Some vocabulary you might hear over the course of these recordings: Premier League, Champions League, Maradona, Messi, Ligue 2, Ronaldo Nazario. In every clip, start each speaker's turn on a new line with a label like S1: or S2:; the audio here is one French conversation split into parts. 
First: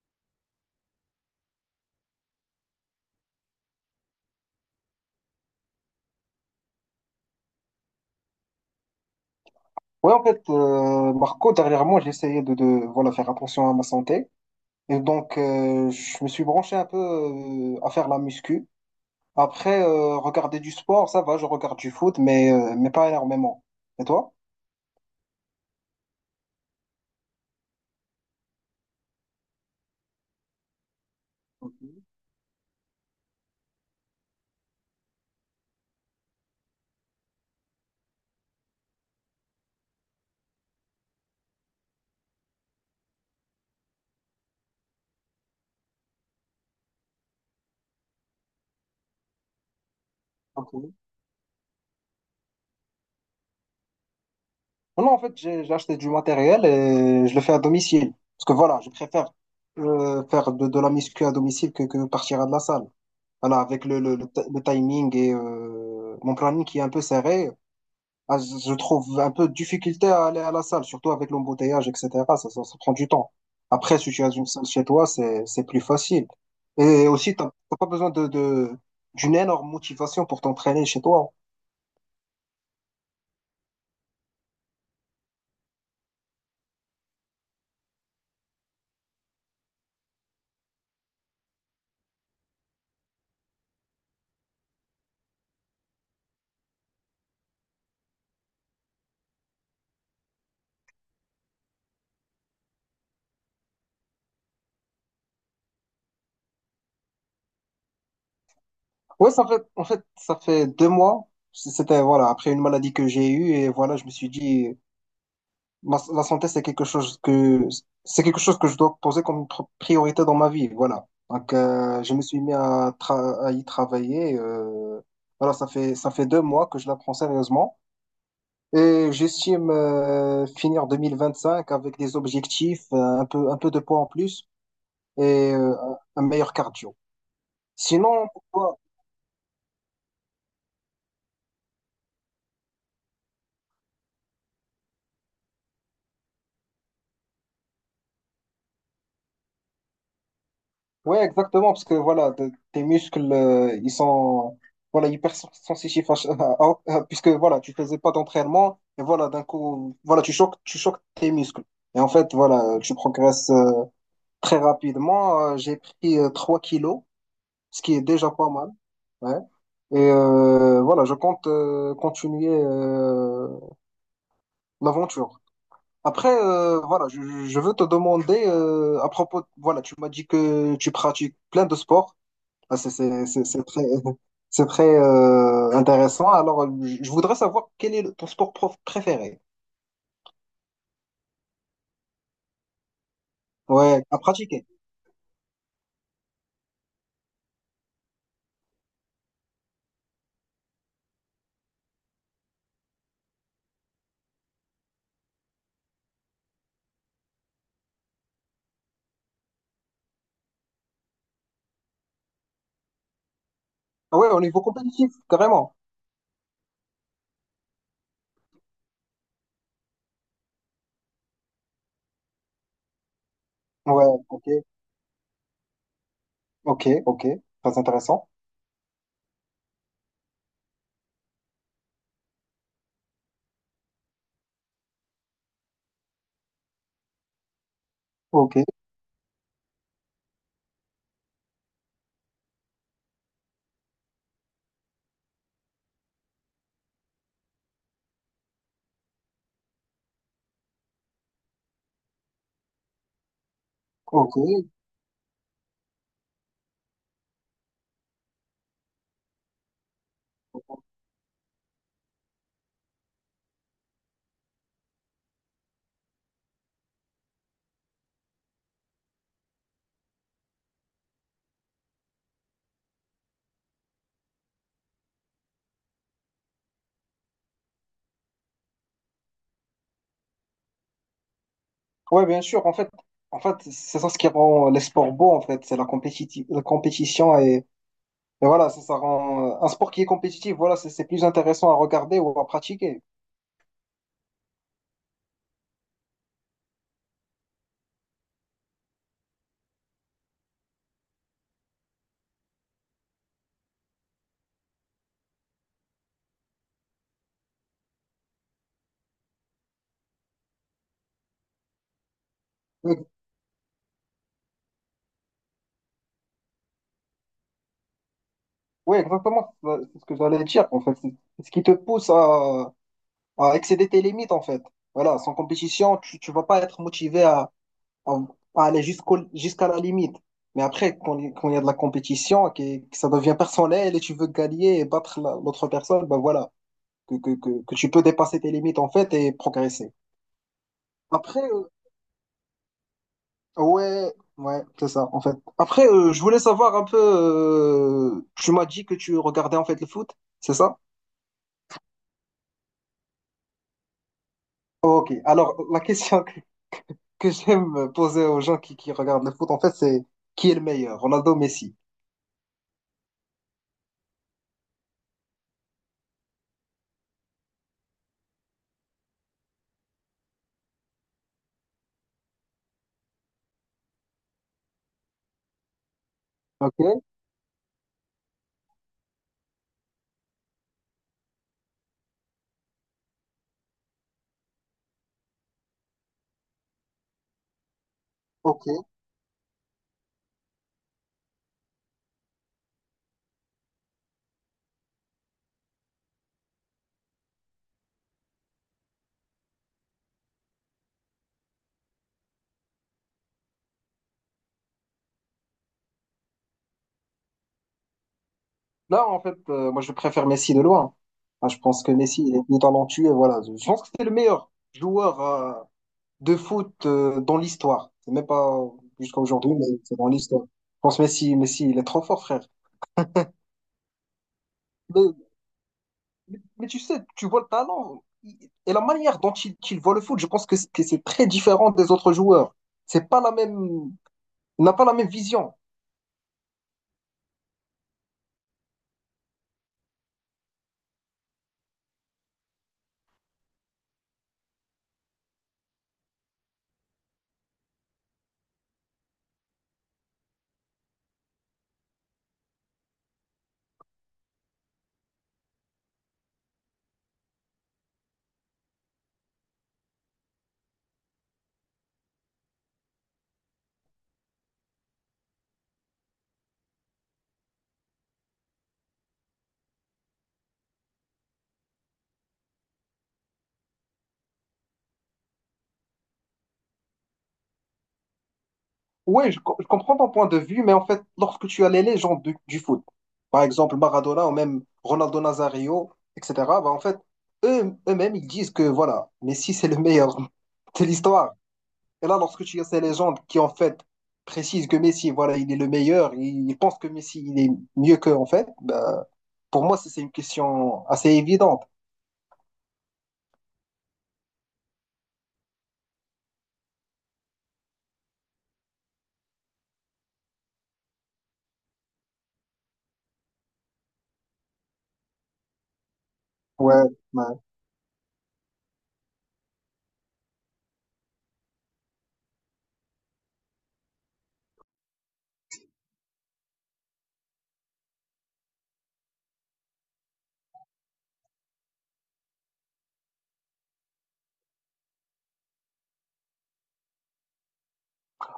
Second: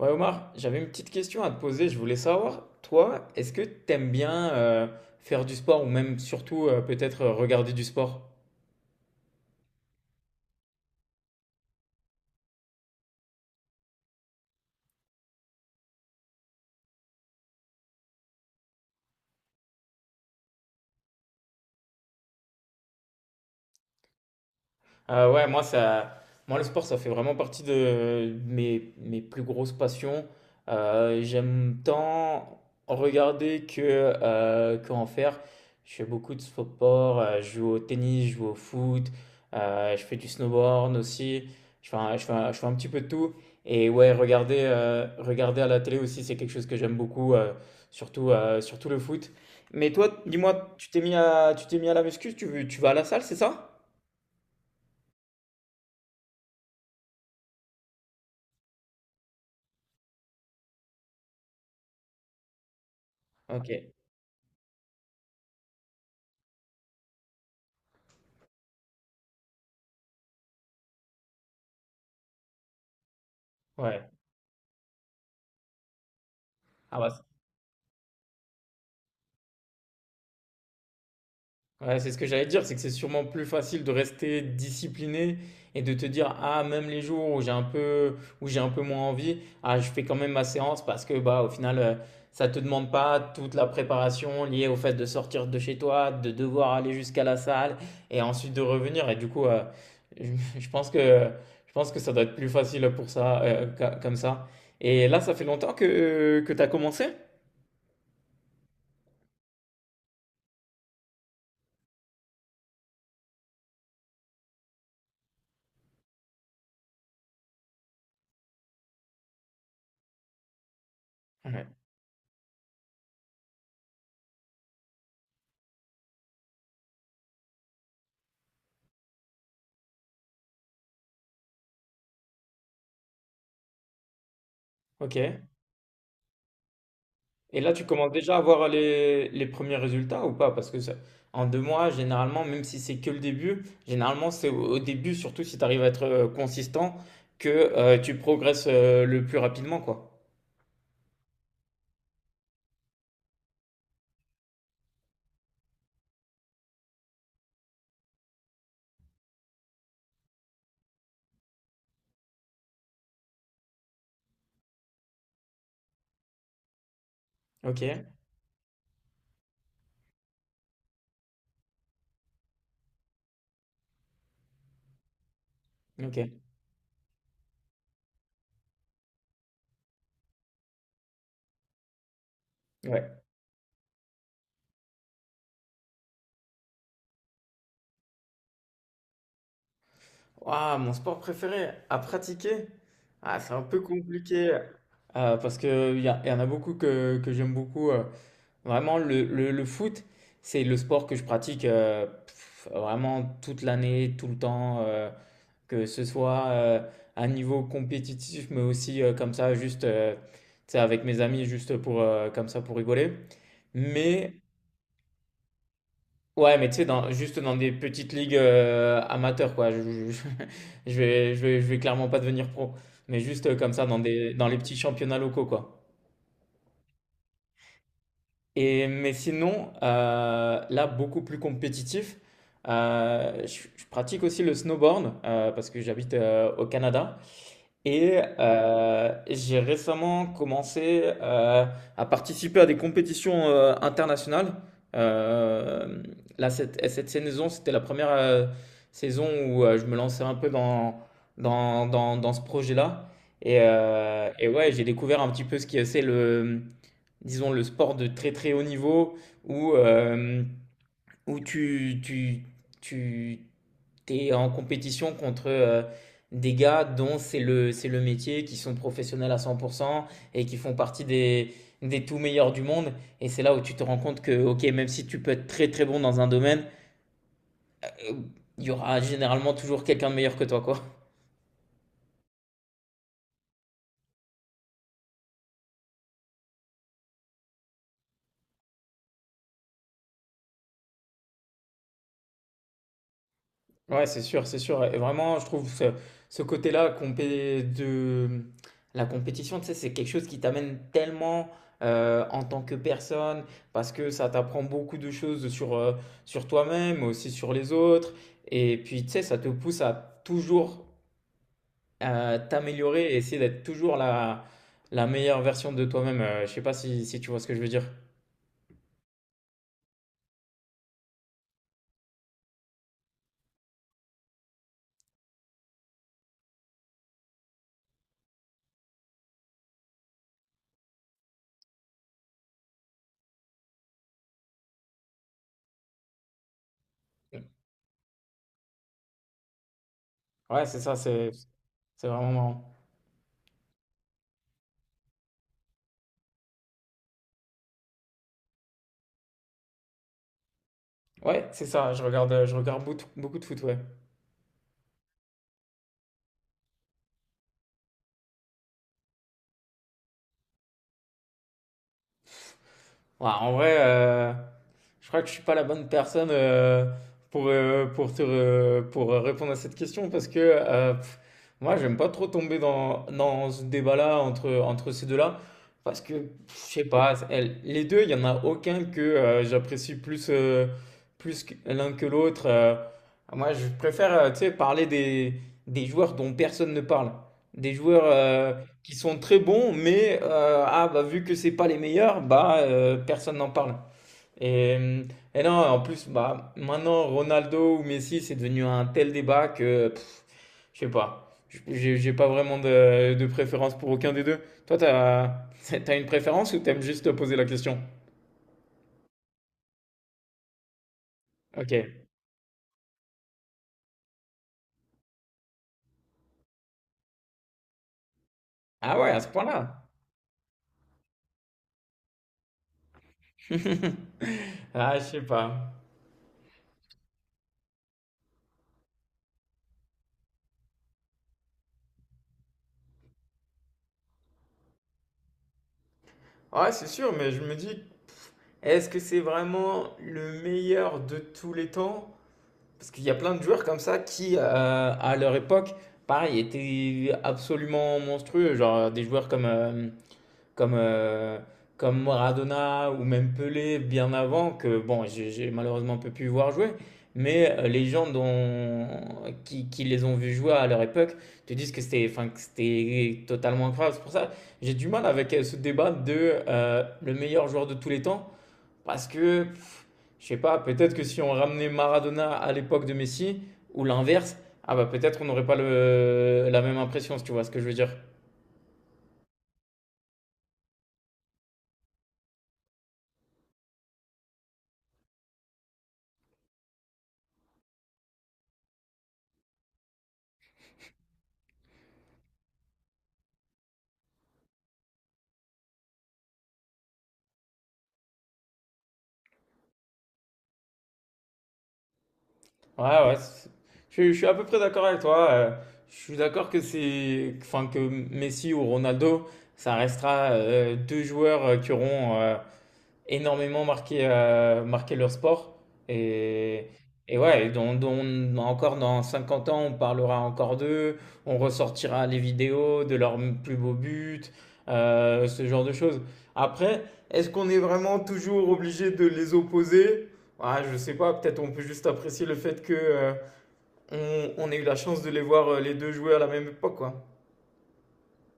S1: Ouais, Omar, j'avais une petite question à te poser. Je voulais savoir, toi, est-ce que t'aimes bien faire du sport ou même surtout peut-être regarder du sport?
S2: Oui en fait, Marco, dernièrement, j'ai essayé de voilà, faire attention à ma santé. Et donc, je me suis branché un peu à faire la muscu. Après, regarder du sport, ça va, je regarde du foot, mais pas énormément. Et toi?
S1: Ah ouais, moi, ça, moi, le sport, ça fait vraiment partie de mes plus grosses passions.
S2: Ok,
S1: J'aime tant regarder que en faire. Je fais beaucoup de sport, je joue au tennis, je joue au foot, je fais du snowboard aussi. Je fais un petit peu de tout. Et ouais, regarder à la télé aussi, c'est quelque chose que j'aime beaucoup, surtout le foot. Mais toi, dis-moi,
S2: ok.
S1: tu t'es mis à la muscu, tu vas à la salle, c'est ça?
S2: Non, non, en fait, j'ai acheté du matériel et je le fais à domicile. Parce que voilà, je préfère faire de la muscu à domicile que partir à de la salle. Voilà,
S1: Ok,
S2: avec le timing et mon planning qui est un peu serré. Ah, je trouve un peu de difficulté à aller à la salle, surtout avec l'embouteillage, etc. Ça prend du temps. Après,
S1: ouais.
S2: si tu as une salle chez toi, c'est plus facile.
S1: Ah
S2: Et
S1: bah,
S2: aussi, t'as pas besoin d'une énorme motivation pour t'entraîner chez toi.
S1: c'est ce que j'allais te dire, c'est que c'est sûrement plus facile de rester discipliné et de te dire, ah, même les jours où où j'ai un peu moins envie, ah, je fais quand même ma séance parce que, bah, au final, ça te demande pas toute la préparation liée au fait de sortir de chez toi, de devoir aller jusqu'à la salle et ensuite de revenir. Et du coup, je pense que, je pense que ça doit être plus facile pour ça, comme ça. Et là, ça fait longtemps que tu as commencé?
S2: Ouais, ça fait, en fait, ça fait deux mois. C'était, voilà, après une maladie que j'ai eue, et voilà, je me suis dit, la santé, c'est quelque chose que je dois poser comme priorité dans ma vie, voilà. Donc,
S1: Ouais.
S2: je me suis mis à y travailler. Voilà, ça fait deux mois que je la prends sérieusement et j'estime finir 2025 avec des objectifs, un peu de poids en plus et
S1: Ok.
S2: un meilleur cardio.
S1: Et là, tu commences
S2: Sinon,
S1: déjà à voir
S2: pourquoi?
S1: les premiers résultats ou pas? Parce que ça- en 2 mois, généralement, même si c'est que le début, généralement, c'est au, au début, surtout si tu arrives à être consistant, que tu progresses le plus rapidement, quoi.
S2: Ouais, exactement, parce que voilà, tes muscles, ils sont voilà, hyper sensitifs, puisque voilà, tu faisais pas d'entraînement, et voilà, d'un coup, voilà, tu choques tes muscles. Et en fait, voilà, tu progresses très rapidement. J'ai pris 3 kilos, ce
S1: Ok,
S2: qui est déjà pas mal. Ouais. Et voilà, je compte continuer l'aventure.
S1: ok,
S2: Après, voilà, je veux te demander à propos, voilà, tu m'as dit que tu pratiques plein de sports. Ah,
S1: ouais.
S2: c'est c'est très intéressant. Alors, je voudrais savoir quel est ton sport prof préféré.
S1: Ouah, mon sport préféré à pratiquer? Ah, c'est un peu
S2: Ouais, à
S1: compliqué.
S2: pratiquer.
S1: Parce qu'il y, y en a beaucoup que j'aime beaucoup. Vraiment, le foot, c'est le sport que je pratique vraiment toute l'année, tout le temps. Que ce soit à un niveau compétitif, mais aussi comme ça, juste tu sais, avec mes amis, juste pour, comme ça, pour rigoler.
S2: Ah ouais,
S1: Mais
S2: au niveau compétitif, carrément.
S1: ouais, mais tu sais, dans, juste dans des petites ligues amateurs, quoi. Je vais clairement pas devenir pro, mais juste comme ça,
S2: Ouais, ok,
S1: dans les petits championnats locaux, quoi.
S2: ok, ok. Très intéressant.
S1: Et, mais sinon, là, beaucoup plus compétitif, je pratique aussi le snowboard parce que j'habite au Canada. Et
S2: Ok,
S1: j'ai récemment commencé à participer à des compétitions internationales. Euh, là, cette saison, c'était la première saison où je me lançais un peu dans ce projet-là. Et
S2: ok.
S1: ouais, j'ai découvert un petit peu ce qui c'est le, disons, le sport de très très haut niveau où où tu t'es en compétition contre des gars dont c'est le métier, qui sont professionnels à 100% et qui font partie des tout meilleurs du monde. Et c'est là où tu te rends compte que, ok, même si tu peux être très très bon dans un domaine, euh, il y aura généralement toujours quelqu'un de meilleur que toi, quoi.
S2: Ouais, bien sûr. En fait, c'est ça ce qui rend les sports beaux, en fait. C'est la compétition, et voilà, ça rend un sport qui est compétitif. Voilà, c'est plus intéressant à regarder ou à pratiquer.
S1: Ouais, c'est sûr, c'est sûr. Et vraiment, je trouve ce, ce côté-là de la compétition, tu sais, c'est quelque chose qui t'amène tellement en tant que personne, parce que ça t'apprend beaucoup de choses sur, sur toi-même, mais aussi sur les autres. Et puis, tu sais, ça te pousse à toujours t'améliorer et essayer d'être toujours la, la meilleure version de toi-même. Je sais pas si, si tu vois ce que je veux dire.
S2: Ouais, exactement. C'est ce que j'allais dire, en fait. C'est ce qui te pousse à excéder tes limites en fait. Voilà, sans compétition, tu ne vas pas être motivé à- à aller jusqu'à la limite. Mais après, quand il y a de la compétition, que ça devient personnel et tu veux gagner et battre l'autre personne, ben voilà, que tu peux dépasser tes limites en fait et progresser.
S1: Ouais, c'est ça,
S2: Après,
S1: c'est vraiment marrant.
S2: ouais, ouais, c'est ça en fait. Après, je voulais savoir un peu, tu m'as dit que tu regardais en fait le foot, c'est ça?
S1: Ouais, c'est ça, je regarde beaucoup beaucoup de foot, ouais.
S2: Ok, alors la question que j'aime poser aux gens qui regardent le foot, en fait, c'est qui est le meilleur, Ronaldo ou Messi?
S1: Ouais, en vrai, je crois que je suis pas la bonne personne pour répondre à cette question parce que moi, j'aime pas trop tomber dans, dans ce débat-là entre, entre ces deux-là parce que je
S2: Ok,
S1: sais pas, les deux, il y en a aucun que j'apprécie plus, l'un que l'autre. Moi, je préfère tu sais, parler des joueurs dont personne ne parle, des joueurs
S2: ok.
S1: qui sont très bons, mais ah, bah, vu que c'est pas les meilleurs, bah, personne n'en parle. Et, et non, en plus, bah, maintenant, Ronaldo ou Messi, c'est devenu un tel débat que je sais pas. J'ai pas vraiment de préférence pour aucun des deux. Toi, t'as, t'as une préférence ou t'aimes juste te poser la question?
S2: Là, en fait, moi, je préfère Messi de loin. Enfin, je
S1: Ok.
S2: pense que Messi, il est plus talentueux. Voilà. Je pense que c'est le meilleur joueur de foot dans l'histoire. C'est même pas
S1: Ah ouais, à
S2: jusqu'à
S1: ce
S2: aujourd'hui, mais
S1: point-là.
S2: c'est dans l'histoire. Je pense que Messi, il est trop fort, frère.
S1: Ah, je sais pas.
S2: Mais tu sais, et la manière dont il, qu'il voit le foot, je pense que c'est très différent des autres joueurs. C'est pas la même, il n'a pas la même vision.
S1: Ouais, c'est sûr, mais je me dis, est-ce que c'est vraiment le meilleur de tous les temps? Parce qu'il y a plein de joueurs comme ça qui, à leur époque, pareil, étaient absolument monstrueux. Genre des joueurs comme, euh, comme Maradona ou même Pelé bien avant, que bon, j'ai malheureusement peu pu voir jouer. Mais les gens dont, qui les ont vus jouer à leur époque te disent que c'était enfin, que c'était totalement incroyable. C'est pour ça j'ai du mal avec ce débat de le meilleur joueur de tous les temps. Parce que je sais pas, peut-être que si on ramenait Maradona à l'époque de Messi, ou l'inverse, ah bah peut-être on n'aurait pas le, la même impression, si tu vois ce que je veux dire.
S2: Ouais, je comprends ton point de vue, mais en fait, lorsque tu as les légendes du foot, par exemple Maradona ou même Ronaldo Nazario, etc., bah en fait, eux-mêmes, ils disent que voilà, Messi, c'est le meilleur de l'histoire. Et là, lorsque tu as ces légendes qui, en fait, précisent que Messi, voilà, il est le meilleur, ils pensent que Messi, il est mieux qu'eux, en fait, bah, pour moi, c'est une question assez évidente.
S1: Ouais, ouais, je suis à peu près d'accord avec toi. Je suis d'accord que c'est, enfin que Messi ou Ronaldo, ça restera deux joueurs qui auront énormément marqué, marqué leur sport. Et,
S2: Ouais,
S1: et
S2: ouais.
S1: ouais, et encore dans 50 ans, on parlera encore d'eux, on ressortira les vidéos de leurs plus beaux buts, ce genre de choses. Après, est-ce qu'on est vraiment toujours obligé de les opposer? Ah, je sais pas, peut-être on peut juste apprécier le fait que, on ait eu la chance de les voir les deux jouer à la même époque, quoi.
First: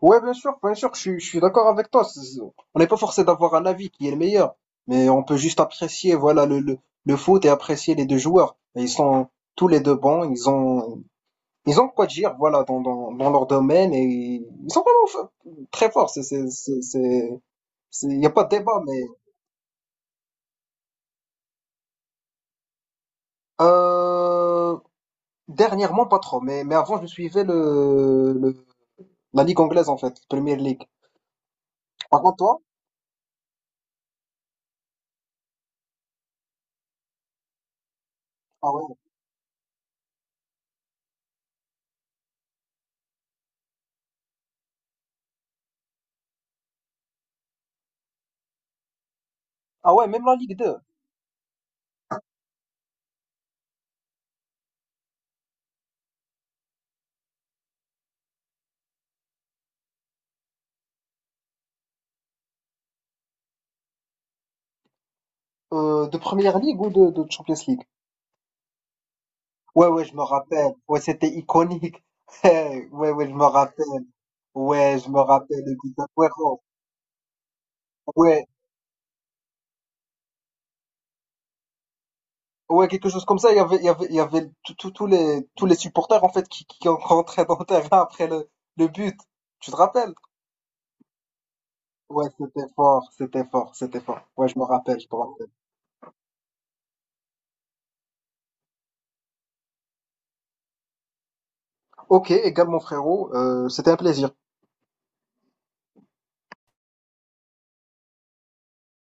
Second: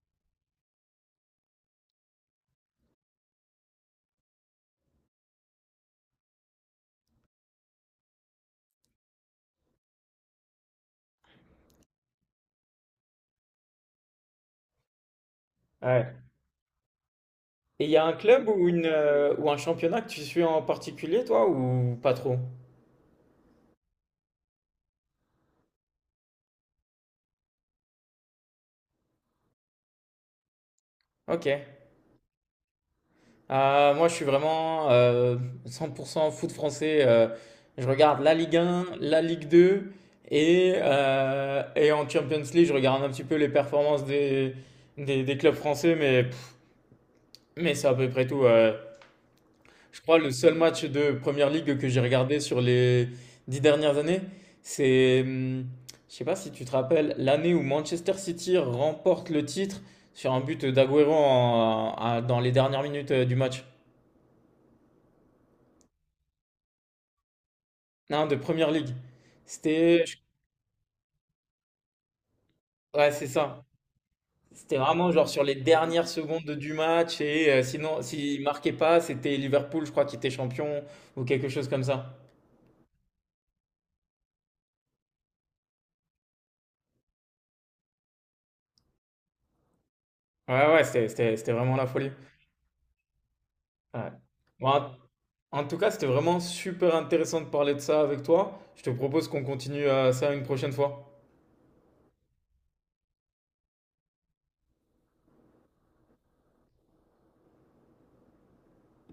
S2: Ouais, bien sûr, je suis d'accord avec toi. On n'est pas forcé d'avoir un avis qui est le meilleur, mais on peut juste apprécier, voilà, le foot et apprécier les deux joueurs. Et ils sont tous les deux bons, ils ont quoi dire, voilà, dans leur domaine et ils sont vraiment très forts.
S1: Ouais. Et il y a un
S2: Il n'y a pas
S1: club
S2: de
S1: ou
S2: débat,
S1: une,
S2: mais
S1: ou un championnat que tu suis en particulier, toi, ou pas trop?
S2: euh, dernièrement, pas trop. Mais avant, je suivais la Ligue anglaise, en fait, Premier League.
S1: Ok.
S2: Par contre, toi?
S1: Moi, je suis vraiment 100% foot français. Je regarde la Ligue
S2: Ah
S1: 1,
S2: ouais,
S1: la Ligue 2 et en Champions League, je regarde un petit peu les performances des clubs français, mais, mais c'est à peu près tout.
S2: ah
S1: Je
S2: ouais,
S1: crois
S2: même
S1: le
S2: la
S1: seul
S2: Ligue 2,
S1: match de Première Ligue que j'ai regardé sur les 10 dernières années, c'est, je sais pas si tu te rappelles, l'année où Manchester City remporte le titre sur un but d'Aguero dans les dernières minutes du match.
S2: de Première ligue ou de Champions League?
S1: Non, de Première Ligue.
S2: Ouais,
S1: C'était,
S2: ouais, je me rappelle. Ouais, c'était iconique. Ouais,
S1: ouais, c'est
S2: ouais, je me
S1: ça.
S2: rappelle.
S1: C'était
S2: Ouais, je
S1: vraiment
S2: me
S1: genre sur les
S2: rappelle. Le but
S1: dernières secondes
S2: d'Aguero.
S1: du match et sinon, s'il
S2: Ouais,
S1: marquait pas, c'était Liverpool, je crois, qui était champion ou quelque chose comme ça.
S2: ouais, quelque chose comme ça. Il y avait tous les supporters, en fait, qui rentraient dans le terrain après le but. Tu te rappelles?
S1: Ouais, ouais, c'était vraiment la folie.
S2: Ouais, c'était
S1: Ouais.
S2: fort. Ouais,
S1: Bon,
S2: je me rappelle.
S1: en tout cas, c'était vraiment super intéressant de parler de ça avec toi. Je te propose qu'on continue ça une prochaine fois.
S2: Ok, et Gab, mon frérot, c'était un plaisir.